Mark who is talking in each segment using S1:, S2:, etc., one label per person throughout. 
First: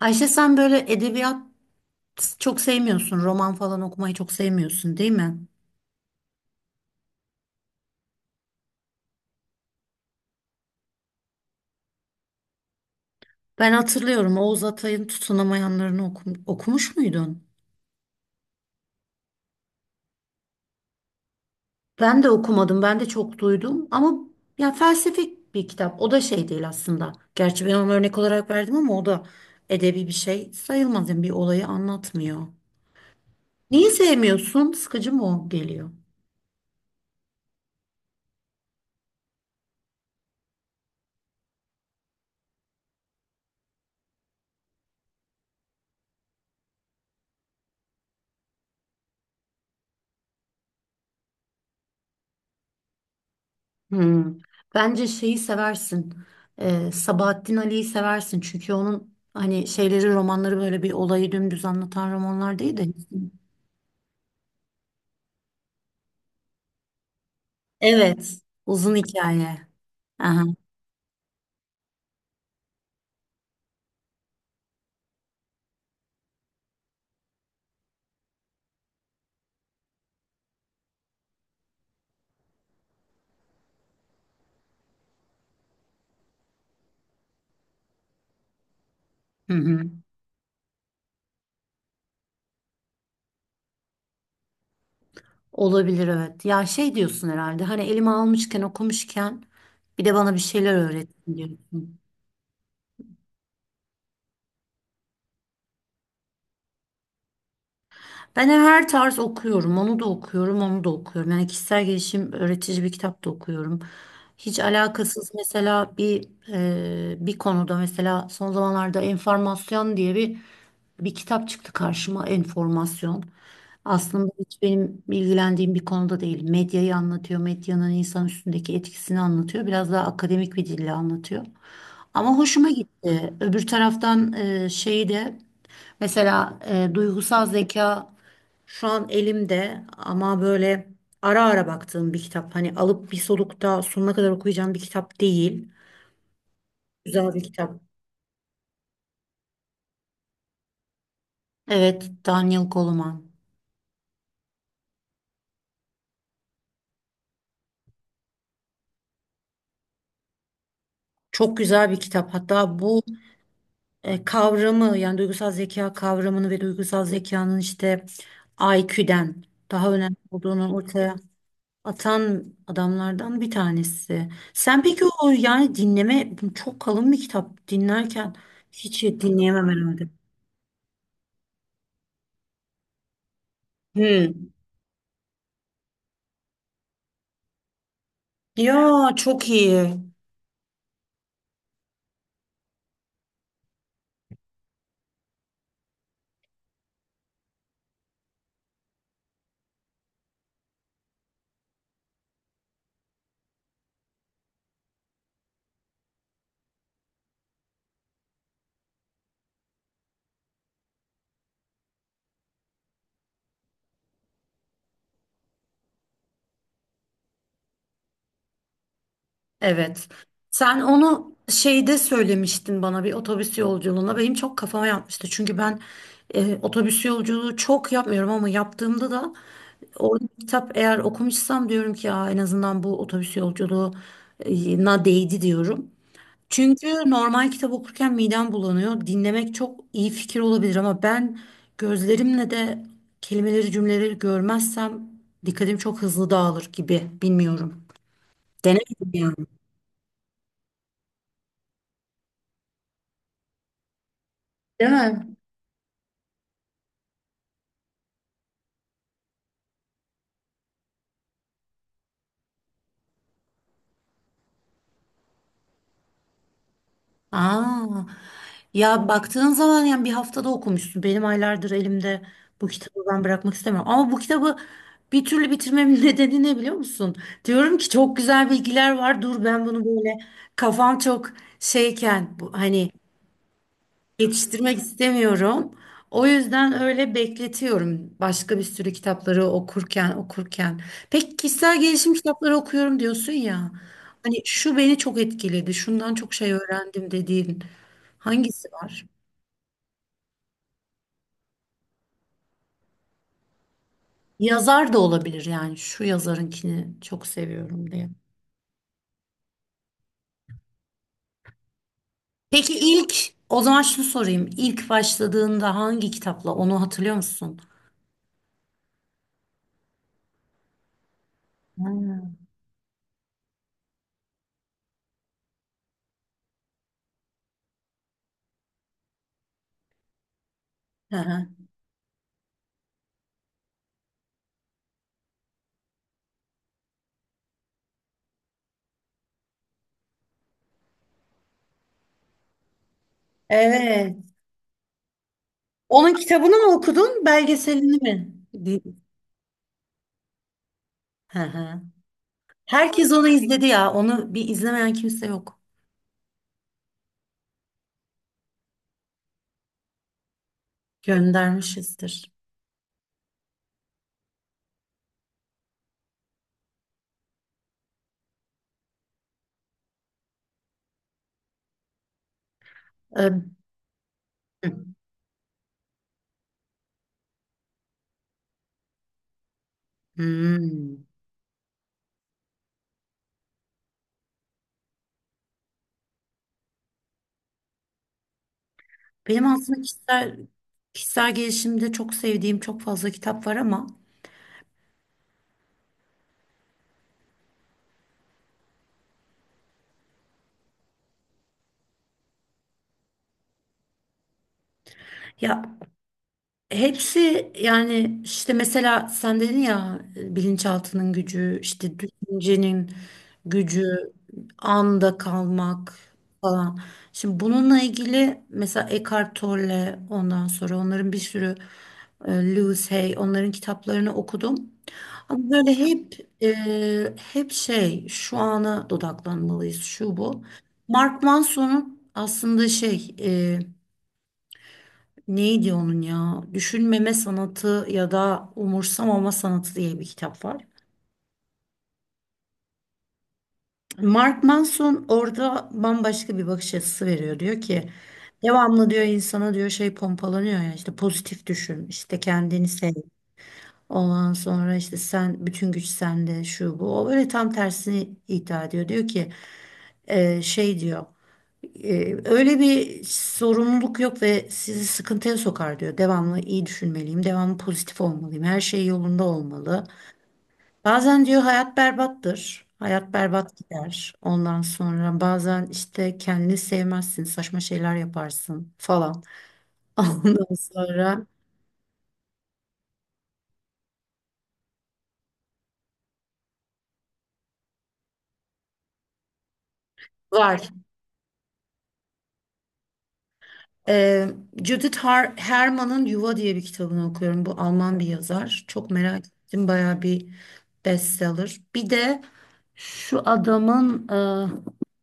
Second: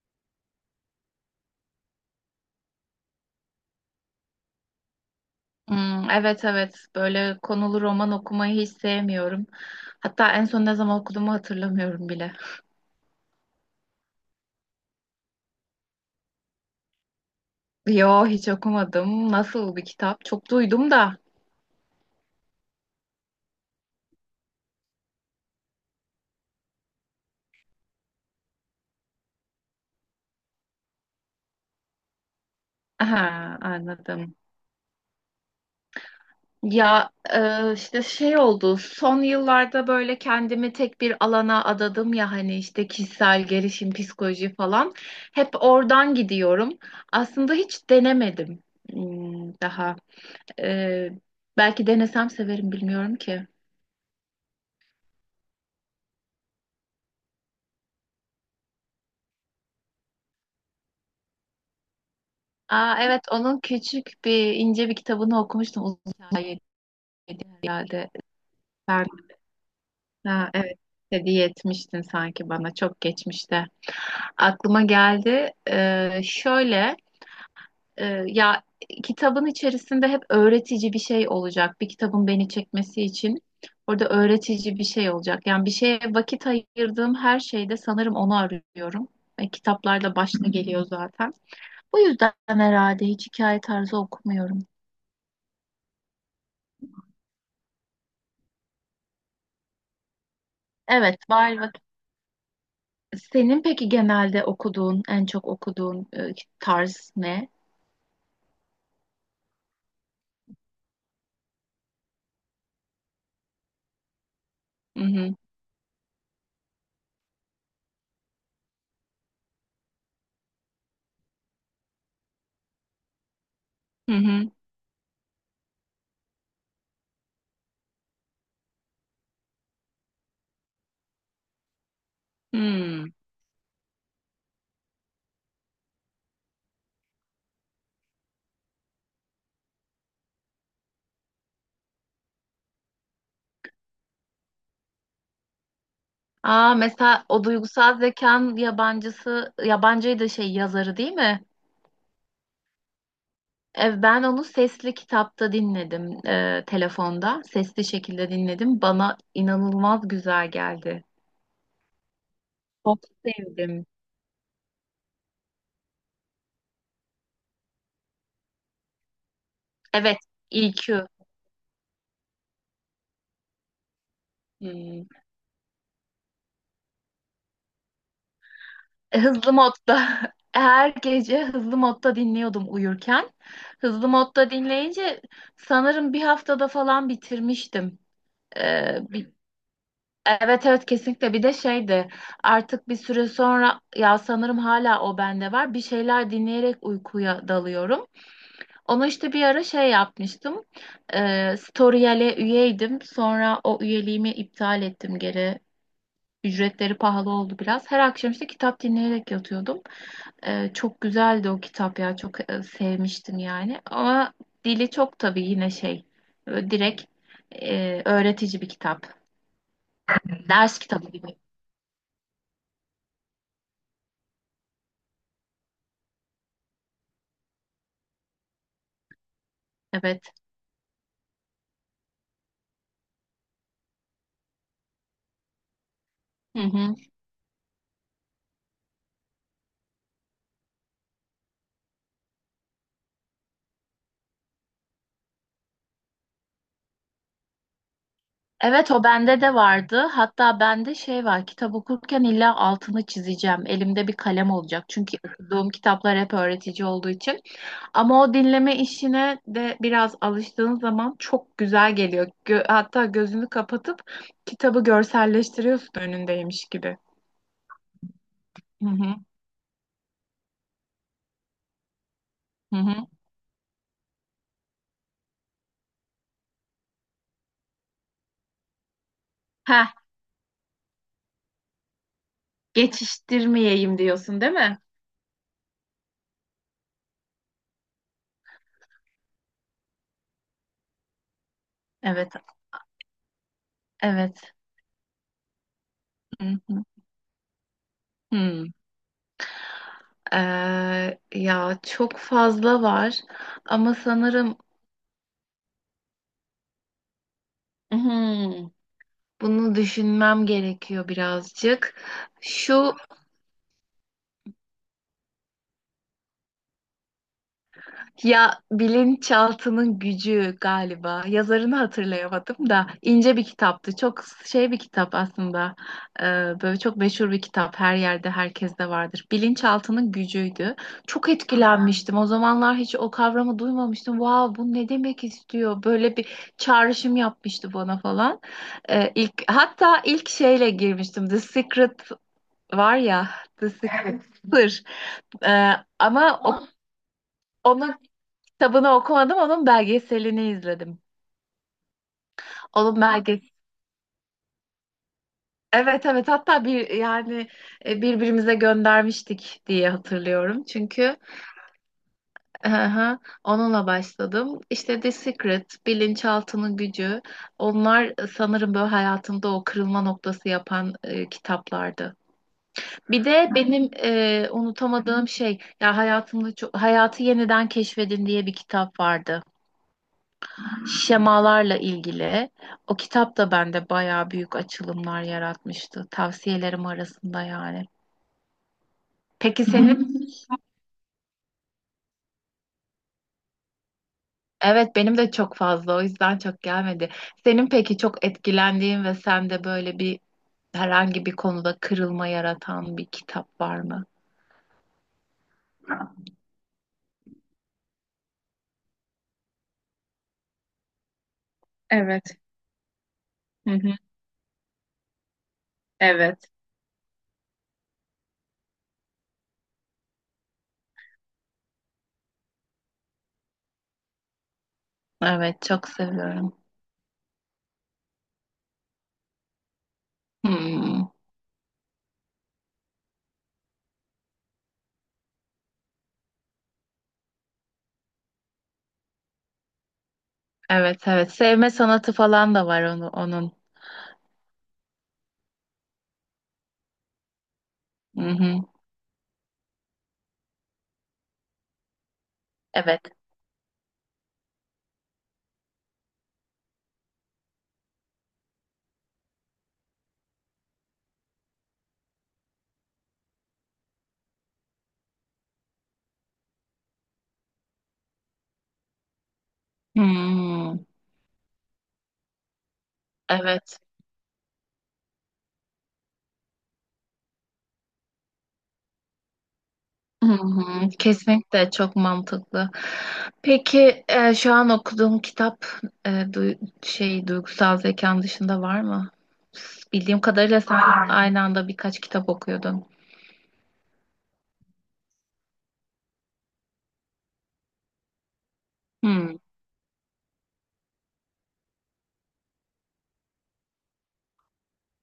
S1: Ayşe sen böyle edebiyat çok sevmiyorsun. Roman falan okumayı çok sevmiyorsun, değil mi?
S2: Hmm, evet evet böyle konulu roman okumayı hiç sevmiyorum. Hatta en son ne zaman okuduğumu hatırlamıyorum bile.
S1: Ben hatırlıyorum Oğuz Atay'ın Tutunamayanlarını okumuş muydun?
S2: Yo, hiç okumadım. Nasıl bir kitap? Çok duydum da.
S1: Ben de okumadım. Ben de çok duydum ama ya felsefik bir kitap. O da şey değil aslında. Gerçi ben onu örnek olarak verdim ama o da edebi bir şey sayılmaz. Yani bir olayı anlatmıyor.
S2: Aha,
S1: Niye
S2: anladım.
S1: sevmiyorsun? Sıkıcı mı o geliyor?
S2: Ya, işte şey oldu. Son yıllarda böyle kendimi tek bir alana adadım ya, hani işte kişisel gelişim, psikoloji falan. Hep oradan gidiyorum. Aslında hiç denemedim daha. E, Belki denesem severim, bilmiyorum ki.
S1: Hmm. Bence şeyi seversin. Sabahattin Ali'yi seversin. Çünkü onun hani şeyleri romanları böyle bir olayı dümdüz anlatan romanlar değil de.
S2: Aa, evet, onun küçük bir, ince bir kitabını okumuştum, uzun hikaye diye herhalde.
S1: Evet. Uzun
S2: Sen,
S1: hikaye. Aha.
S2: ha, evet, hediye etmiştin sanki bana, çok geçmişte. Aklıma geldi. Şöyle, ya, kitabın içerisinde hep öğretici bir şey olacak. Bir kitabın beni çekmesi için orada öğretici bir şey olacak. Yani bir şeye vakit ayırdığım her şeyde sanırım onu arıyorum.
S1: Hı hı.
S2: Kitaplarda başta geliyor zaten. Bu yüzden herhalde hiç hikaye tarzı okumuyorum.
S1: Olabilir, evet. Ya şey diyorsun herhalde, hani elime almışken, okumuşken bir de bana bir şeyler
S2: Evet,
S1: öğretsin
S2: var vakit.
S1: diyorsun.
S2: Senin peki genelde okuduğun, en çok okuduğun tarz ne?
S1: Ben her tarz okuyorum. Onu da okuyorum, onu da okuyorum. Yani kişisel gelişim, öğretici bir kitap da okuyorum. Hiç
S2: Hı
S1: alakasız
S2: hı.
S1: mesela bir konuda, mesela son zamanlarda enformasyon diye bir kitap çıktı karşıma. Enformasyon.
S2: Hı
S1: Aslında
S2: hı.
S1: hiç benim ilgilendiğim bir konuda değil. Medyayı anlatıyor, medyanın insan üstündeki etkisini anlatıyor. Biraz daha akademik bir dille anlatıyor. Ama hoşuma
S2: Hmm.
S1: gitti. Öbür taraftan şeyi de. Mesela duygusal zeka şu an elimde, ama böyle ara ara baktığım bir kitap. Hani alıp bir solukta sonuna kadar okuyacağım bir kitap değil.
S2: Aa, mesela
S1: Güzel bir
S2: o
S1: kitap.
S2: duygusal zekan yabancısı, yabancıydı, şey yazarı değil mi?
S1: Evet, Daniel Goleman.
S2: Ben onu sesli kitapta dinledim, telefonda. Sesli şekilde dinledim. Bana inanılmaz güzel geldi.
S1: Çok güzel bir kitap. Hatta
S2: Çok
S1: bu
S2: sevdim.
S1: kavramı, yani duygusal zeka kavramını ve duygusal zekanın işte IQ'den daha önemli
S2: Evet,
S1: olduğunu
S2: EQ.
S1: ortaya atan adamlardan bir tanesi. Sen peki
S2: Hmm.
S1: o, yani dinleme, çok kalın bir kitap dinlerken hiç
S2: Hızlı
S1: dinleyemem
S2: modda
S1: herhalde.
S2: her gece hızlı modda dinliyordum uyurken. Hızlı modda
S1: Hmm.
S2: dinleyince sanırım bir haftada falan bitirmiştim. Ee,
S1: Ya
S2: bi-
S1: çok iyi.
S2: evet evet, kesinlikle. Bir de şeydi, artık bir süre sonra, ya sanırım hala o bende var, bir şeyler dinleyerek uykuya dalıyorum. Onu işte bir ara şey yapmıştım. Storyal'e üyeydim, sonra o üyeliğimi iptal ettim geri. Ücretleri pahalı oldu biraz. Her akşam işte kitap dinleyerek yatıyordum. Çok güzeldi o kitap ya. Çok sevmiştim yani. Ama dili çok tabii yine şey. Direkt, öğretici bir kitap.
S1: Evet.
S2: Ders
S1: Sen
S2: kitabı
S1: onu
S2: gibi.
S1: şeyde söylemiştin bana, bir otobüs yolculuğunda. Benim çok kafama yatmıştı. Çünkü ben otobüs yolculuğu çok yapmıyorum ama yaptığımda da orada
S2: Evet.
S1: bir kitap eğer okumuşsam diyorum ki ya en azından bu otobüs yolculuğuna değdi diyorum.
S2: Hı
S1: Çünkü
S2: hı.
S1: normal kitap okurken midem bulanıyor. Dinlemek çok iyi fikir olabilir ama ben gözlerimle de kelimeleri, cümleleri görmezsem dikkatim çok hızlı dağılır gibi. Bilmiyorum.
S2: Evet, o
S1: Denemedim yani.
S2: bende de vardı. Hatta bende şey var, kitap okurken illa altını çizeceğim. Elimde bir kalem olacak.
S1: Değil
S2: Çünkü
S1: mi?
S2: okuduğum kitaplar hep öğretici olduğu için. Ama o dinleme işine de biraz alıştığın zaman çok güzel geliyor. Hatta gözünü kapatıp kitabı görselleştiriyorsun, önündeymiş gibi.
S1: Aa,
S2: Hı
S1: ya
S2: hı.
S1: baktığın zaman yani bir haftada okumuşsun. Benim aylardır elimde bu
S2: Hı.
S1: kitabı,
S2: Hı.
S1: ben bırakmak istemiyorum. Ama bu kitabı bir türlü bitirmemin nedeni ne biliyor musun? Diyorum ki çok güzel bilgiler var. Dur ben bunu
S2: Heh,
S1: böyle kafam çok şeyken bu, hani.
S2: geçiştirmeyeyim diyorsun, değil
S1: Yetiştirmek
S2: mi?
S1: istemiyorum. O yüzden öyle bekletiyorum, başka bir sürü kitapları okurken. Peki kişisel gelişim
S2: Evet,
S1: kitapları okuyorum diyorsun ya. Hani
S2: evet.
S1: şu beni çok etkiledi, şundan çok şey
S2: Hı hı.
S1: öğrendim dediğin
S2: Hı.
S1: hangisi var?
S2: Ya, çok fazla var ama sanırım
S1: Yazar da olabilir yani. Şu yazarınkini çok seviyorum diye.
S2: Hmm, bunu düşünmem gerekiyor birazcık.
S1: Peki
S2: Şu,
S1: ilk, o zaman şunu sorayım. İlk başladığında hangi kitapla, onu hatırlıyor musun?
S2: ya, bilinçaltının gücü galiba. Yazarını
S1: Hmm.
S2: hatırlayamadım da, ince bir kitaptı. Çok şey bir kitap aslında. Ee, Böyle çok meşhur bir kitap. Her yerde, herkeste vardır. Bilinçaltının gücüydü.
S1: Hı
S2: Çok
S1: hı.
S2: etkilenmiştim. O zamanlar hiç o kavramı duymamıştım. Vav, bu ne demek istiyor? Böyle bir çağrışım yapmıştı bana falan. İlk hatta ilk şeyle girmiştim. The Secret. Var ya. The...
S1: Evet.
S2: Evet. Sır. Ee,
S1: Onun
S2: Ama
S1: kitabını
S2: o,
S1: mı okudun,
S2: onun
S1: belgeselini mi?
S2: kitabını okumadım, onun belgeselini izledim.
S1: Hı hı.
S2: Onun
S1: Herkes onu
S2: belge
S1: izledi ya. Onu bir izlemeyen kimse yok.
S2: Evet evet, hatta bir yani birbirimize göndermiştik diye hatırlıyorum. Çünkü,
S1: Göndermişizdir.
S2: aha, onunla başladım. İşte The Secret, Bilinçaltının Gücü. Onlar sanırım böyle hayatımda o kırılma noktası yapan kitaplardı. Bir
S1: Ee,
S2: de benim
S1: hı.
S2: unutamadığım şey, ya, hayatımda çok Hayatı Yeniden Keşfedin diye bir kitap vardı.
S1: Hmm.
S2: Şemalarla ilgili. O kitap da bende bayağı büyük açılımlar yaratmıştı. Tavsiyelerim arasında yani.
S1: Benim
S2: Peki
S1: aslında
S2: senin?
S1: kişisel gelişimde çok sevdiğim çok fazla kitap var ama
S2: Evet, benim de çok fazla, o yüzden çok gelmedi. Senin peki çok etkilendiğin ve sende böyle bir, herhangi bir konuda kırılma yaratan bir kitap var mı?
S1: ya. Hepsi, yani işte mesela sen dedin ya, bilinçaltının gücü, işte
S2: Evet.
S1: düşüncenin
S2: Hı
S1: gücü,
S2: hı.
S1: anda kalmak
S2: Evet.
S1: falan. Şimdi bununla ilgili mesela Eckhart Tolle, ondan sonra onların bir sürü, Lewis Hay, onların kitaplarını okudum. Ama
S2: Evet,
S1: böyle
S2: çok seviyorum.
S1: hep şey, şu ana dodaklanmalıyız şu bu.
S2: Hmm.
S1: Mark Manson'un aslında şey, e, neydi onun ya? Düşünmeme sanatı ya da umursamama sanatı diye bir kitap var.
S2: Evet evet. Sevme sanatı falan da var, onu, onun.
S1: Mark Manson orada bambaşka bir bakış açısı veriyor. Diyor ki
S2: Hı hı.
S1: devamlı, diyor insana, diyor şey pompalanıyor ya, işte pozitif düşün, işte kendini sev.
S2: Evet.
S1: Ondan sonra işte sen, bütün güç sende, şu bu. O böyle tam tersini iddia ediyor. Diyor ki şey diyor. Öyle bir sorumluluk yok ve sizi sıkıntıya sokar diyor. Devamlı iyi düşünmeliyim, devamlı pozitif olmalıyım, her şey yolunda olmalı.
S2: Hmm,
S1: Bazen diyor hayat berbattır, hayat berbat
S2: evet.
S1: gider. Ondan sonra bazen işte kendini sevmezsin, saçma şeyler yaparsın falan.
S2: Hı
S1: Ondan
S2: hı.
S1: sonra
S2: Kesinlikle, çok mantıklı. Peki şu an okuduğum kitap, e, du- şey, duygusal zekan dışında var mı? Bildiğim kadarıyla
S1: var.
S2: sen... Var, aynı anda birkaç kitap okuyordun.
S1: Ee, Judith Herman'ın Yuva diye bir kitabını okuyorum. Bu Alman bir yazar. Çok merak
S2: Hmm.
S1: ettim, bayağı bir bestseller. Bir de şu adamın,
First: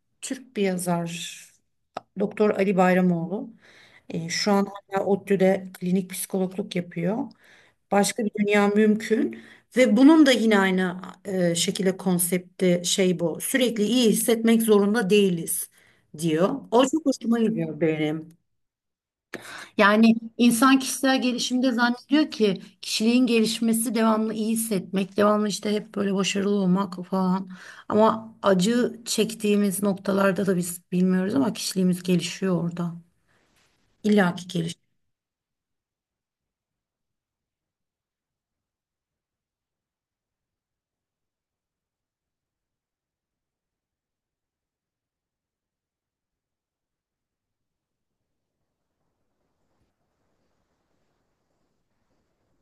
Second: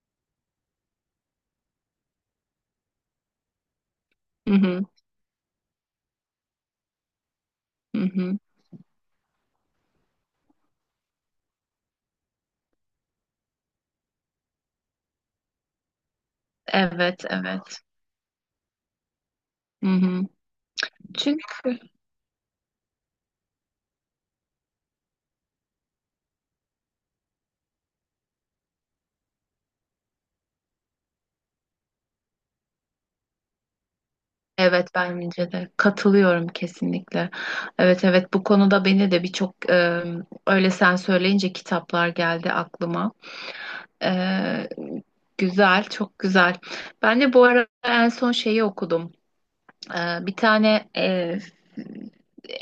S1: e, Türk bir yazar, Doktor Ali Bayramoğlu. E, şu
S2: Hı
S1: an
S2: hı.
S1: hala ODTÜ'de klinik psikologluk yapıyor.
S2: Hı
S1: Başka bir
S2: hı.
S1: dünya mümkün, ve bunun da yine aynı şekilde konsepti şey bu. Sürekli iyi hissetmek zorunda değiliz diyor. O çok
S2: Evet
S1: hoşuma
S2: evet.
S1: gidiyor benim.
S2: Hı
S1: Yani
S2: hı.
S1: insan kişisel gelişimde
S2: Çünkü...
S1: zannediyor ki kişiliğin gelişmesi devamlı iyi hissetmek, devamlı işte hep böyle başarılı olmak falan. Ama acı çektiğimiz noktalarda da biz bilmiyoruz ama kişiliğimiz gelişiyor orada. İlla ki gelişiyor.
S2: Evet, bence de katılıyorum kesinlikle. Evet evet, bu konuda beni de birçok, öyle sen söyleyince kitaplar geldi aklıma. E, Güzel, çok güzel. Ben de bu ara en son şeyi okudum. Bir tane,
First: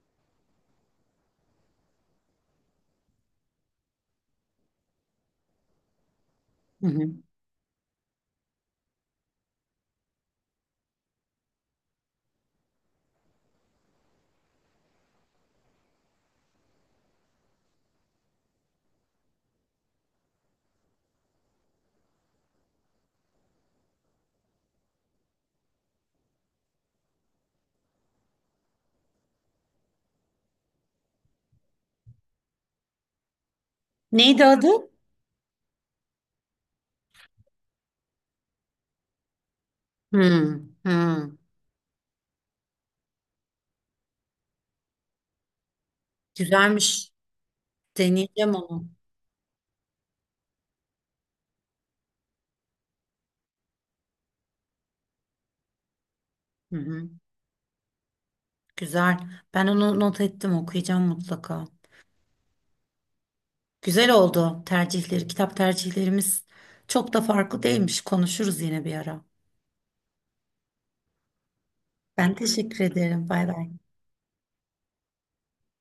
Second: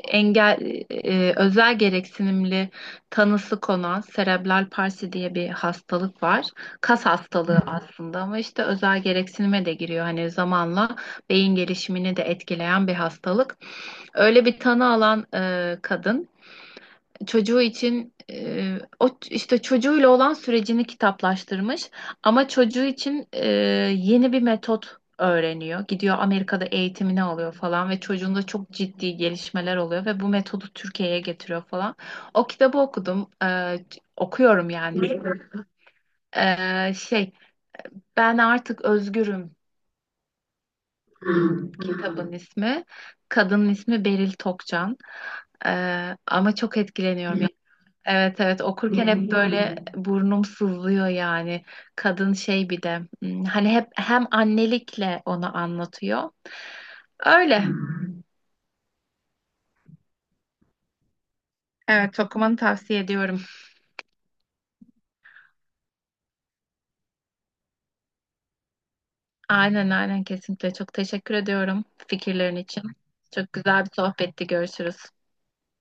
S2: engel, özel gereksinimli tanısı konan serebral palsi diye bir hastalık var.
S1: Hı
S2: Kas
S1: hı.
S2: hastalığı aslında, ama işte özel gereksinime de giriyor. Hani zamanla beyin gelişimini de etkileyen bir hastalık. Öyle bir tanı alan kadın, çocuğu için, işte çocuğuyla olan sürecini kitaplaştırmış, ama çocuğu için yeni bir metot öğreniyor. Gidiyor, Amerika'da eğitimini alıyor falan, ve çocuğunda çok ciddi gelişmeler oluyor ve bu metodu Türkiye'ye getiriyor falan. O kitabı okudum.
S1: Neydi adı?
S2: Okuyorum yani. Şey, Ben Artık Özgürüm
S1: Hı, hı.
S2: kitabın ismi. Kadının ismi Beril Tokcan. E, Ama çok
S1: Güzelmiş.
S2: etkileniyorum. Evet
S1: Deneyeceğim
S2: evet,
S1: onu.
S2: okurken hep böyle burnum sızlıyor yani. Kadın şey, bir de hani hep hem annelikle onu anlatıyor.
S1: Hı hı.
S2: Öyle.
S1: Güzel. Ben onu not ettim, okuyacağım mutlaka.
S2: Evet, çok tavsiye ediyorum.
S1: Güzel oldu tercihleri. Kitap tercihlerimiz çok da farklı değilmiş. Konuşuruz yine bir ara.
S2: Aynen aynen, kesinlikle çok teşekkür ediyorum
S1: Ben
S2: fikirlerin
S1: teşekkür
S2: için.
S1: ederim. Bay
S2: Çok
S1: bay.
S2: güzel bir sohbetti. Görüşürüz.